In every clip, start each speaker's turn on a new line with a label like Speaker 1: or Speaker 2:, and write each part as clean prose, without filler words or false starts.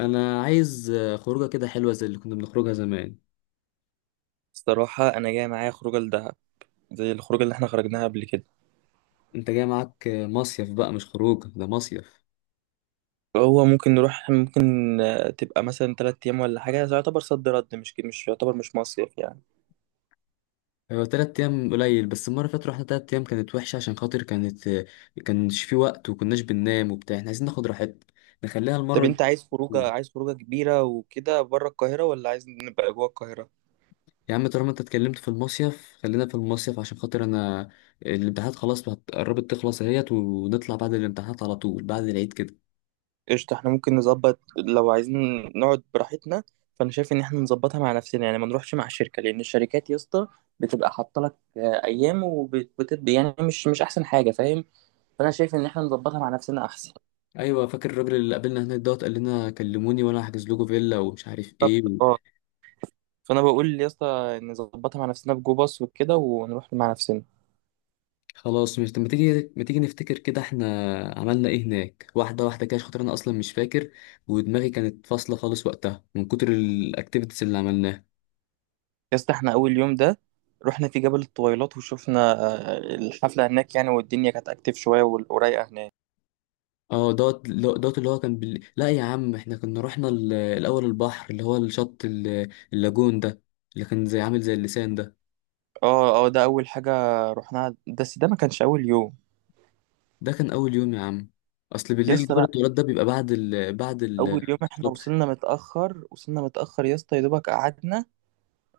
Speaker 1: انا عايز خروجه كده حلوه زي اللي كنا بنخرجها زمان.
Speaker 2: الصراحة أنا جاي معايا خروجة لدهب زي الخروجة اللي احنا خرجناها قبل كده.
Speaker 1: انت جاي معاك مصيف بقى، مش خروجه ده مصيف.
Speaker 2: فهو ممكن نروح ممكن، تبقى مثلا تلات أيام ولا حاجة. ده يعتبر صد رد، مش يعتبر مش مصيف يعني.
Speaker 1: هو 3 ايام قليل، بس المره اللي فاتت رحنا 3 ايام كانت وحشه عشان خاطر كانت كانش في وقت وكناش بننام وبتاع، احنا عايزين ناخد راحتنا. نخليها
Speaker 2: طب
Speaker 1: المره دي.
Speaker 2: أنت عايز خروجة كبيرة وكده بره القاهرة ولا عايز نبقى جوه القاهرة؟
Speaker 1: يا عم طالما انت اتكلمت في المصيف خلينا في المصيف عشان خاطر انا الامتحانات خلاص قربت تخلص اهيت ونطلع بعد الامتحانات على طول بعد العيد كده.
Speaker 2: قشطة. احنا ممكن نظبط لو عايزين نقعد براحتنا. فأنا شايف إن احنا نظبطها مع نفسنا، يعني ما نروحش مع الشركة، لأن الشركات يا اسطى بتبقى حاطة لك أيام، وبتبقى يعني مش أحسن حاجة، فاهم؟ فأنا شايف إن احنا نظبطها مع نفسنا أحسن.
Speaker 1: ايوه، فاكر الراجل اللي قابلنا هناك دوت؟ قال لنا كلموني وانا هحجز لكم فيلا ومش عارف ايه.
Speaker 2: بالظبط، اه. فانا بقول يا اسطى نظبطها مع نفسنا، بجو باص وكده ونروح مع نفسنا.
Speaker 1: خلاص، مش ما تيجي ما تيجي نفتكر كده احنا عملنا ايه هناك، واحدة واحدة كده، عشان خاطر انا اصلا مش فاكر ودماغي كانت فاصلة خالص وقتها من كتر الاكتيفيتيز اللي عملناها.
Speaker 2: يا اسطى احنا اول يوم ده رحنا في جبل الطويلات، وشفنا الحفله هناك يعني، والدنيا كانت اكتف شويه، ورايقه هناك.
Speaker 1: اه دوت، دوت اللي هو كان لا يا عم احنا كنا رحنا الاول البحر، اللي هو الشط اللاجون ده، اللي كان زي عامل زي اللسان ده.
Speaker 2: اه اه، ده اول حاجه رحناها، بس ده ما كانش اول يوم.
Speaker 1: ده كان اول يوم يا عم، اصل
Speaker 2: يا
Speaker 1: بالليل
Speaker 2: اسطى
Speaker 1: جبل
Speaker 2: لا،
Speaker 1: التورات ده بيبقى
Speaker 2: اول يوم احنا وصلنا متاخر، وصلنا متاخر يا اسطى، يا دوبك قعدنا،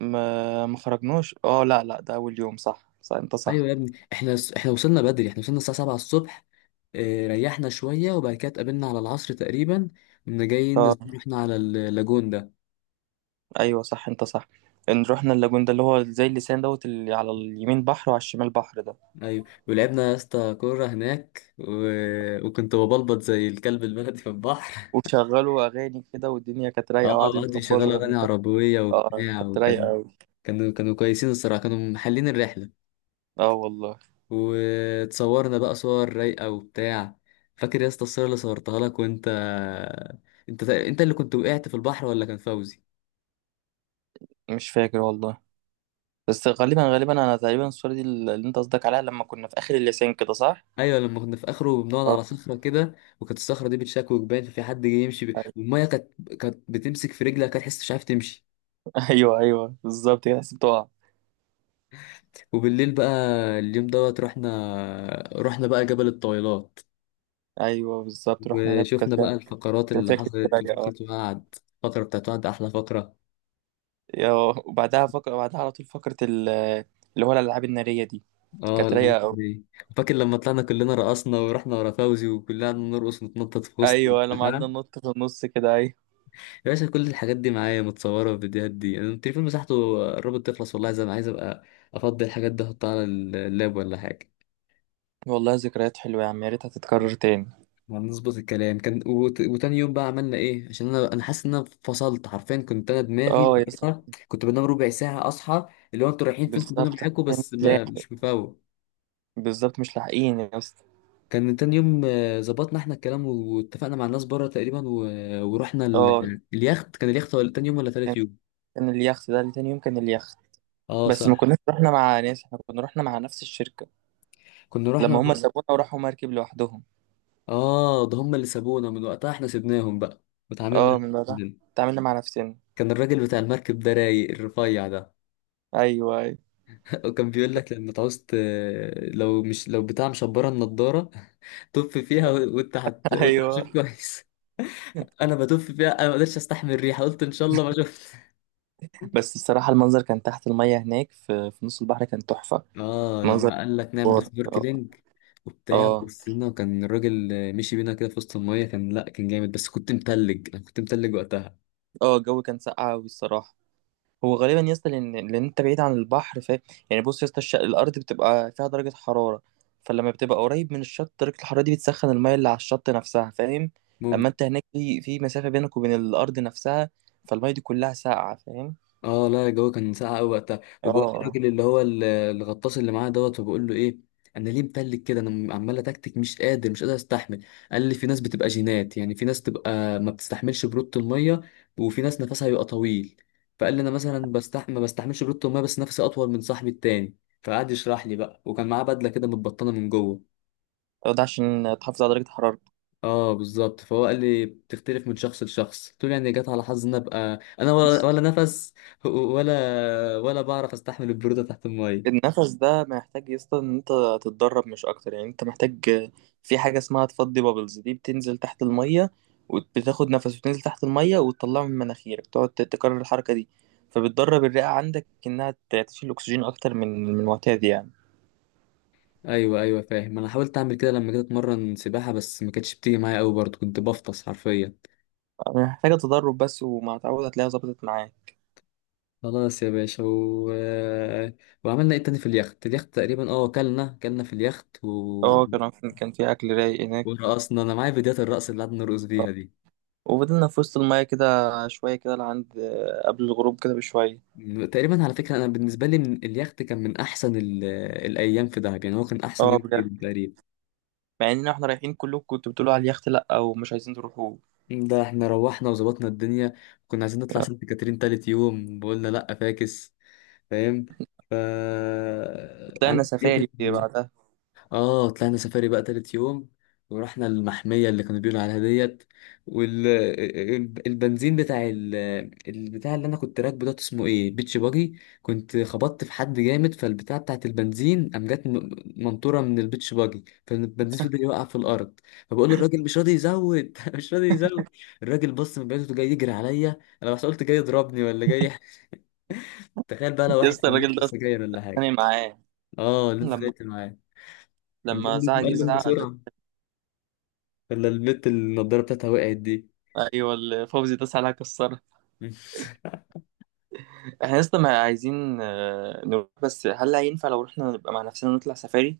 Speaker 2: ما خرجناش. اه لا لا، ده اول يوم، صح صح، انت
Speaker 1: ايوه
Speaker 2: صح.
Speaker 1: يا ابني احنا وصلنا بدري، احنا وصلنا الساعه 7 الصبح. ريحنا شويه وبعد كده اتقابلنا على العصر تقريبا، كنا جايين
Speaker 2: اه،
Speaker 1: احنا على اللاجون ده.
Speaker 2: ايوه صح، انت صح. ان رحنا اللاجون ده اللي هو زي اللسان دوت، اللي على اليمين بحر وعلى الشمال بحر ده.
Speaker 1: ايوه ولعبنا يا اسطى كوره هناك وكنت ببلبط زي الكلب البلدي في البحر.
Speaker 2: وشغلوا اغاني كده، والدنيا كانت
Speaker 1: اه،
Speaker 2: رايقه، وقعدوا
Speaker 1: وقعدوا يشغلوا
Speaker 2: يطبلوا
Speaker 1: اغاني
Speaker 2: لما كانت.
Speaker 1: عربيه
Speaker 2: اه،
Speaker 1: وبتاع
Speaker 2: كانت رايقه
Speaker 1: وكان
Speaker 2: قوي.
Speaker 1: كانوا كويسين الصراحه، كانوا محلين الرحله.
Speaker 2: اه والله.
Speaker 1: وتصورنا بقى صور رايقه وبتاع. فاكر يا اسطى الصوره اللي صورتها لك وانت؟ انت انت اللي كنت وقعت في البحر ولا كان فوزي؟
Speaker 2: مش فاكر والله. بس غالبا غالبا انا تقريبا الصوره دي اللي انت قصدك عليها، لما كنا في اخر اللسان كده، صح.
Speaker 1: ايوه لما كنا في اخره بنقعد
Speaker 2: اه.
Speaker 1: على صخره كده، وكانت الصخره دي بتشكوك باين، ففي حد جاي يمشي
Speaker 2: أي-
Speaker 1: والميه كانت، كانت بتمسك في رجلك، كانت تحس مش عارف تمشي.
Speaker 2: ايوه ايوه، بالظبط كده، حسيت بتقع.
Speaker 1: وبالليل بقى اليوم دوت رحنا، رحنا بقى جبل الطويلات
Speaker 2: ايوه بالظبط، رحنا هناك،
Speaker 1: وشفنا بقى الفقرات
Speaker 2: كانت
Speaker 1: اللي
Speaker 2: فاكر
Speaker 1: حصلت
Speaker 2: رايقه، اه.
Speaker 1: وفقرة وعد. الفقرة بتاعت وعد أحلى فقرة.
Speaker 2: يا- وبعدها، وبعدها على طول فكره اللي هو الالعاب الناريه دي،
Speaker 1: اه
Speaker 2: كانت رايقه
Speaker 1: الأماكن
Speaker 2: قوي.
Speaker 1: دي. فاكر لما طلعنا كلنا رقصنا ورحنا ورا فوزي وكلنا قعدنا نرقص ونتنطط في وسط
Speaker 2: ايوه لما
Speaker 1: البتاع.
Speaker 2: قعدنا ننط في النص كده، ايوه.
Speaker 1: يا باشا كل الحاجات دي معايا متصورة، والفيديوهات دي أنا التليفون مساحته قربت تخلص والله، زي ما عايز أبقى أفضي الحاجات دي أحطها على اللاب ولا حاجة.
Speaker 2: والله ذكريات حلوه يا عم، يا ريتها تتكرر تاني.
Speaker 1: هنظبط الكلام. كان وتاني يوم بقى عملنا إيه؟ عشان أنا حاسس إن أنا فصلت حرفيا، كنت أنا دماغي
Speaker 2: اه يا اسطى.
Speaker 1: وقتها كنت بنام ربع ساعة أصحى، اللي هو أنتوا رايحين فين خدونا
Speaker 2: بالظبط،
Speaker 1: معاكم،
Speaker 2: عشان
Speaker 1: بس ما
Speaker 2: تلاقي.
Speaker 1: مش مفوق.
Speaker 2: بالظبط، مش لاحقين يا اسطى.
Speaker 1: كان تاني يوم ظبطنا احنا الكلام واتفقنا مع الناس بره تقريبا ورحنا
Speaker 2: اه،
Speaker 1: اليخت، كان اليخت ولا تاني يوم ولا تالت
Speaker 2: كان
Speaker 1: يوم؟
Speaker 2: كان اليخت ده اللي تاني يوم، كان اليخت.
Speaker 1: اه
Speaker 2: بس ما
Speaker 1: صح،
Speaker 2: كناش رحنا مع ناس، احنا كنا رحنا مع نفس الشركة.
Speaker 1: كنا رحنا.
Speaker 2: لما هم سابونا وراحوا مركب لوحدهم.
Speaker 1: اه ده هم اللي سابونا، من وقتها احنا سيبناهم بقى وتعاملنا
Speaker 2: اه،
Speaker 1: إحنا
Speaker 2: من بعدها
Speaker 1: لوحدنا.
Speaker 2: اتعاملنا مع نفسنا.
Speaker 1: كان الراجل بتاع المركب ده رايق، الرفيع ده.
Speaker 2: ايوه ايوه.
Speaker 1: وكان بيقول لك لما تعوز لو مش لو بتاع مشبره النضاره. طف فيها وانت وانت هتشوف
Speaker 2: ايوه.
Speaker 1: كويس. انا بتف فيها، انا ما قدرتش استحمل الريحه، قلت ان شاء الله ما شفت.
Speaker 2: بس الصراحة، المنظر كان تحت المية هناك في نص البحر، كان تحفة.
Speaker 1: اه
Speaker 2: منظر
Speaker 1: لما قال لك نعمل
Speaker 2: جبار. اه.
Speaker 1: سنوركلينج وبتاع،
Speaker 2: اه.
Speaker 1: وبصينا وكان الراجل مشي بينا كده في وسط الميه، كان لا كان جامد، بس كنت متلج، انا كنت متلج وقتها.
Speaker 2: اه، الجو كان ساقع أوي الصراحة. هو غالبا يا اسطى، لان انت بعيد عن البحر، ف. يعني بص يا اسطى، الارض بتبقى فيها درجه حراره، فلما بتبقى قريب من الشط، درجه الحراره دي بتسخن الميه اللي على الشط نفسها، فاهم؟ اما
Speaker 1: ممكن.
Speaker 2: انت هناك في مسافه بينك وبين الارض نفسها، فالميه دي كلها ساقعه، فاهم؟
Speaker 1: اه لا الجو كان ساقع قوي وقتها،
Speaker 2: اه،
Speaker 1: وبقول
Speaker 2: آه.
Speaker 1: للراجل اللي هو الغطاس اللي معاه دوت، وبقول له ايه انا ليه متلج كده، انا عمال اتكتك مش قادر مش قادر استحمل. قال لي في ناس بتبقى جينات، يعني في ناس تبقى ما بتستحملش برودة الميه وفي ناس نفسها بيبقى طويل. فقال لي انا مثلا ما بستحملش برودة الميه، بس نفسي اطول من صاحبي التاني. فقعد يشرح لي بقى، وكان معاه بدله كده متبطنه من جوه.
Speaker 2: ده عشان تحافظ على درجه حرارتك.
Speaker 1: اه بالظبط، فهو قال لي بتختلف من شخص لشخص، قلت له يعني جت على حظ ان ابقى انا ولا نفس، ولا بعرف استحمل البروده تحت الميه.
Speaker 2: النفس ده محتاج يا اسطى ان انت تتدرب، مش اكتر يعني. انت محتاج في حاجه اسمها تفضي بابلز، دي بتنزل تحت الميه، وبتاخد نفس وتنزل تحت الميه وتطلعه من مناخيرك، تقعد تكرر الحركه دي، فبتدرب الرئه عندك انها تشيل اكسجين اكتر من المعتاد يعني.
Speaker 1: ايوه ايوه فاهم، انا حاولت اعمل كده لما جيت اتمرن سباحه، بس ما كانتش بتيجي معايا قوي برضه، كنت بفطس حرفيا.
Speaker 2: محتاجه تدرب بس، ومع تعود هتلاقيها ظبطت معاك.
Speaker 1: خلاص يا باشا وعملنا ايه تاني في اليخت؟ اليخت تقريبا اه كلنا كلنا في اليخت
Speaker 2: اه، كان في اكل رايق هناك.
Speaker 1: ورقصنا، انا معايا فيديوهات الرقص اللي قعدنا نرقص
Speaker 2: اه.
Speaker 1: بيها دي.
Speaker 2: وفضلنا في وسط الميه كده شويه كده، لعند قبل الغروب كده بشويه.
Speaker 1: تقريبا على فكرة أنا بالنسبة لي من اليخت كان من أحسن الأيام في دهب، يعني هو كان أحسن
Speaker 2: اه
Speaker 1: يوم
Speaker 2: بجد.
Speaker 1: فيهم تقريبا.
Speaker 2: مع ان احنا رايحين، كلكم كنتوا بتقولوا على اليخت لا ومش عايزين تروحوا.
Speaker 1: ده احنا روحنا وظبطنا الدنيا، كنا عايزين نطلع سانت كاترين تالت يوم وقلنا لأ فاكس، فاهم؟ ف
Speaker 2: طلعنا
Speaker 1: عملت ايه
Speaker 2: سفاري
Speaker 1: تاني؟
Speaker 2: بعدها.
Speaker 1: اه طلعنا سفاري بقى تالت يوم ورحنا المحمية اللي كانوا بيقولوا عليها ديت. والبنزين بتاع البتاع اللي انا كنت راكبه ده اسمه ايه بيتش باجي، كنت خبطت في حد جامد فالبتاع بتاعت البنزين قام جت منطورة من البيتش باجي، فالبنزين فضل يوقع في الارض. فبقول للراجل مش راضي يزود، مش راضي يزود. الراجل بص من بعيد جاي يجري عليا انا، بس قلت جاي يضربني ولا جاي؟ تخيل بقى لو
Speaker 2: يا
Speaker 1: واحد
Speaker 2: اسطى
Speaker 1: كان
Speaker 2: الراجل
Speaker 1: بيشرب
Speaker 2: ده اصلا
Speaker 1: سجاير ولا حاجه.
Speaker 2: اتخانق معاه،
Speaker 1: اه اللي انت
Speaker 2: لما
Speaker 1: خانقت معاه، قام
Speaker 2: لما
Speaker 1: جاي
Speaker 2: زعق جه
Speaker 1: قال له
Speaker 2: زعق له.
Speaker 1: بسرعه، ولا البنت اللي النضارة بتاعتها وقعت دي.
Speaker 2: ايوه، اللي فوزي ده ساعة كسرها. احنا يا اسطى ما عايزين نروح، بس هل هينفع لو رحنا نبقى مع نفسنا ونطلع سفاري؟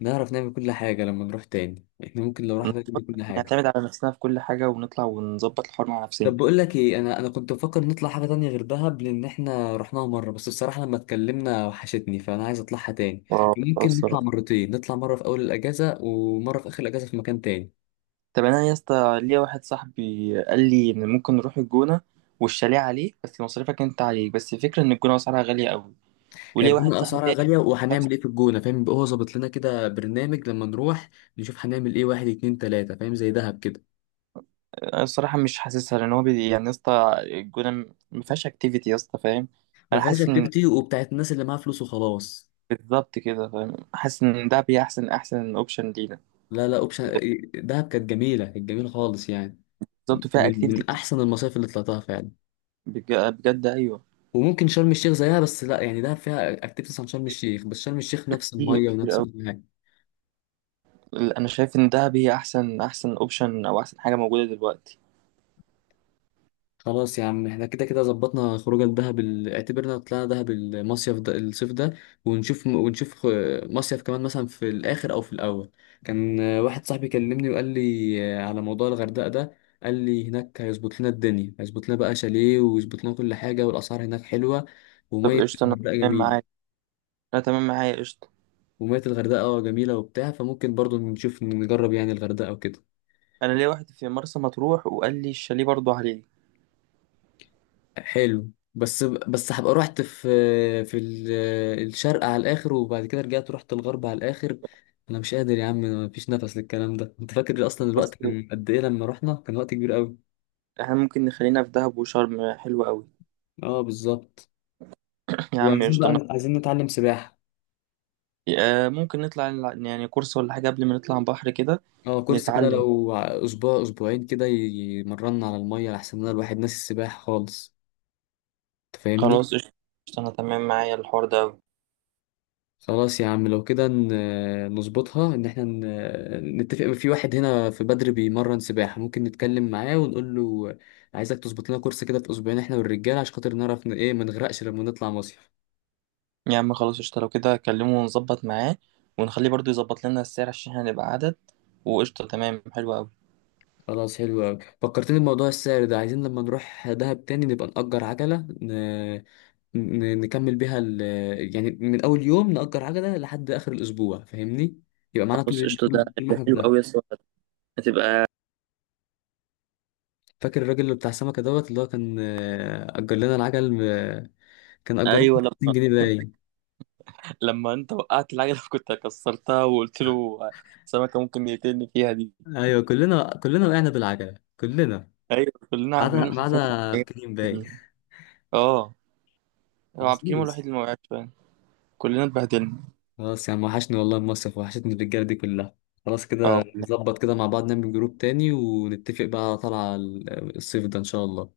Speaker 1: نعرف نعمل كل حاجة لما نروح تاني، احنا ممكن لو رحنا نعمل كل حاجة.
Speaker 2: نعتمد على نفسنا في كل حاجة، ونطلع ونظبط الحوار مع
Speaker 1: طب
Speaker 2: نفسنا.
Speaker 1: بقول لك ايه، انا كنت بفكر نطلع حاجة تانية غير دهب، لان احنا رحناها مرة، بس بصراحة لما اتكلمنا وحشتني فانا عايز اطلعها تاني.
Speaker 2: اه
Speaker 1: ممكن نطلع
Speaker 2: الصراحة.
Speaker 1: مرتين، نطلع مرة في اول الاجازة ومرة في اخر الاجازة في مكان تاني.
Speaker 2: طب انا يا اسطى ليا واحد صاحبي قال لي ان ممكن نروح الجونة، والشاليه عليك، بس مصاريفك انت عليك، بس الفكرة ان الجونة اسعارها غالية قوي.
Speaker 1: هي
Speaker 2: وليا واحد
Speaker 1: الجونة
Speaker 2: صاحبي
Speaker 1: اسعارها
Speaker 2: تاني.
Speaker 1: غالية، وهنعمل ايه في الجونة؟ فاهم؟ يبقى هو ظابط لنا كده برنامج لما نروح نشوف هنعمل ايه واحد اتنين تلاتة، فاهم؟ زي دهب كده.
Speaker 2: انا الصراحه مش حاسسها، لان هو يعني يا اسطى الجونه ما فيهاش اكتيفيتي يا اسطى، فاهم؟
Speaker 1: ما
Speaker 2: انا
Speaker 1: فيهاش
Speaker 2: حاسس ان،
Speaker 1: اكتيفيتي وبتاعت الناس اللي معاها فلوس وخلاص.
Speaker 2: بالظبط كده فاهم، حاسس ان ده احسن اوبشن لينا.
Speaker 1: لا، لا اوبشن، دهب كانت جميله، كانت جميله خالص يعني،
Speaker 2: بالظبط، فيها
Speaker 1: من
Speaker 2: اكتيفيتي
Speaker 1: من
Speaker 2: كتير.
Speaker 1: احسن المصايف اللي طلعتها فعلا.
Speaker 2: بجد، ايوه.
Speaker 1: وممكن شرم الشيخ زيها، بس لا يعني دهب فيها اكتيفيتيز عن شرم الشيخ، بس شرم الشيخ نفس
Speaker 2: كتير
Speaker 1: الميه
Speaker 2: كتير
Speaker 1: ونفس
Speaker 2: قوي.
Speaker 1: كل حاجة.
Speaker 2: انا شايف ان ده احسن اوبشن، او احسن حاجه موجوده دلوقتي.
Speaker 1: خلاص يا عم احنا كده كده ظبطنا خروجه لدهب، اعتبرنا طلعنا دهب، المصيف ده الصيف ده ونشوف مصيف كمان مثلا في الاخر او في الاول. كان واحد صاحبي كلمني وقال لي على موضوع الغردقه ده. قال لي هناك هيظبط لنا الدنيا، هيظبط لنا بقى شاليه ويظبط لنا كل حاجه، والاسعار هناك حلوه
Speaker 2: طب
Speaker 1: وميه
Speaker 2: قشطه، انا
Speaker 1: الغردقه
Speaker 2: تمام معاك.
Speaker 1: جميله.
Speaker 2: انا تمام معايا، قشطه.
Speaker 1: وميه الغردقه جميله وبتاع، فممكن برضو نشوف نجرب يعني الغردقه وكده.
Speaker 2: انا ليا واحد في مرسى مطروح وقال لي الشاليه برضه عليه.
Speaker 1: حلو، بس هبقى رحت في في ال- الشرق على الاخر، وبعد كده رجعت رحت الغرب على الاخر. انا مش قادر يا عم، مفيش نفس للكلام ده. انت فاكر اصلا الوقت
Speaker 2: بس
Speaker 1: كان قد ايه لما رحنا؟ كان وقت كبير قوي.
Speaker 2: احنا ممكن نخلينا في دهب وشرم، حلوة قوي.
Speaker 1: اه بالظبط.
Speaker 2: يا عم
Speaker 1: وعايزين
Speaker 2: قشطه.
Speaker 1: بقى عايزين نتعلم سباحة.
Speaker 2: ممكن نطلع يعني كورس ولا حاجة قبل ما نطلع البحر كده.
Speaker 1: اه كورس كده،
Speaker 2: نتعلم.
Speaker 1: لو اسبوع اسبوعين كده يمرنا على المية، لحسن ان الواحد ناسي السباحة خالص. انت فاهمني؟
Speaker 2: خلاص قشطة، قشطة، أنا تمام معايا الحوار ده أوي.
Speaker 1: خلاص يا عم لو كده نظبطها ان احنا نتفق في واحد هنا في بدر بيمرن سباحة، ممكن نتكلم معاه ونقول له عايزك تظبط لنا كورس كده في اسبوعين، احنا والرجالة، عشان خاطر نعرف ايه ما نغرقش لما نطلع مصيف.
Speaker 2: يا عم خلاص قشطة، لو كده أكلمه ونظبط معاه، ونخليه برضه يظبط لنا السعر عشان احنا نبقى عدد. وقشطة تمام، حلو أوي.
Speaker 1: خلاص حلو قوي، فكرتني بموضوع السعر ده، عايزين لما نروح دهب تاني نبقى نأجر عجلة نكمل بيها يعني من اول يوم نأجر عجلة لحد اخر الاسبوع فاهمني، يبقى معانا
Speaker 2: خلاص
Speaker 1: طول
Speaker 2: قشطة، ده
Speaker 1: طول طول ما
Speaker 2: ده
Speaker 1: احنا في
Speaker 2: حلو
Speaker 1: دهب.
Speaker 2: أوي يا اسطى. هتبقى.
Speaker 1: فاكر الراجل اللي بتاع السمكة دوت اللي هو كان أجر لنا العجل؟ كان اجرنا
Speaker 2: أيوة
Speaker 1: 200
Speaker 2: لما.
Speaker 1: جنيه باين.
Speaker 2: لما أنت وقعت العجلة، كنت كسرتها، وقلت له سمكة ممكن يقتلني فيها دي.
Speaker 1: ايوه كلنا كلنا وقعنا بالعجله كلنا،
Speaker 2: أيوة،
Speaker 1: ما
Speaker 2: كلنا
Speaker 1: عدا
Speaker 2: كلنا
Speaker 1: ما
Speaker 2: حرفيا.
Speaker 1: عدا بكريم باين.
Speaker 2: اه، هو عبد الكريم هو
Speaker 1: محظوظ.
Speaker 2: الوحيد اللي ما وقعش فعلا. كلنا اتبهدلنا.
Speaker 1: خلاص يا عم وحشني والله المصيف، وحشتني الرجاله دي كلها، خلاص
Speaker 2: اه
Speaker 1: كده نظبط كده مع بعض، نعمل جروب تاني ونتفق بقى على طلعه الصيف ده ان شاء الله.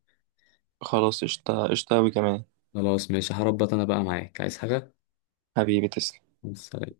Speaker 2: خلاص قشطة، قشطة أوي كمان.
Speaker 1: خلاص ماشي، هربط انا بقى معاك عايز حاجه؟
Speaker 2: حبيبي تسلم.
Speaker 1: سلام.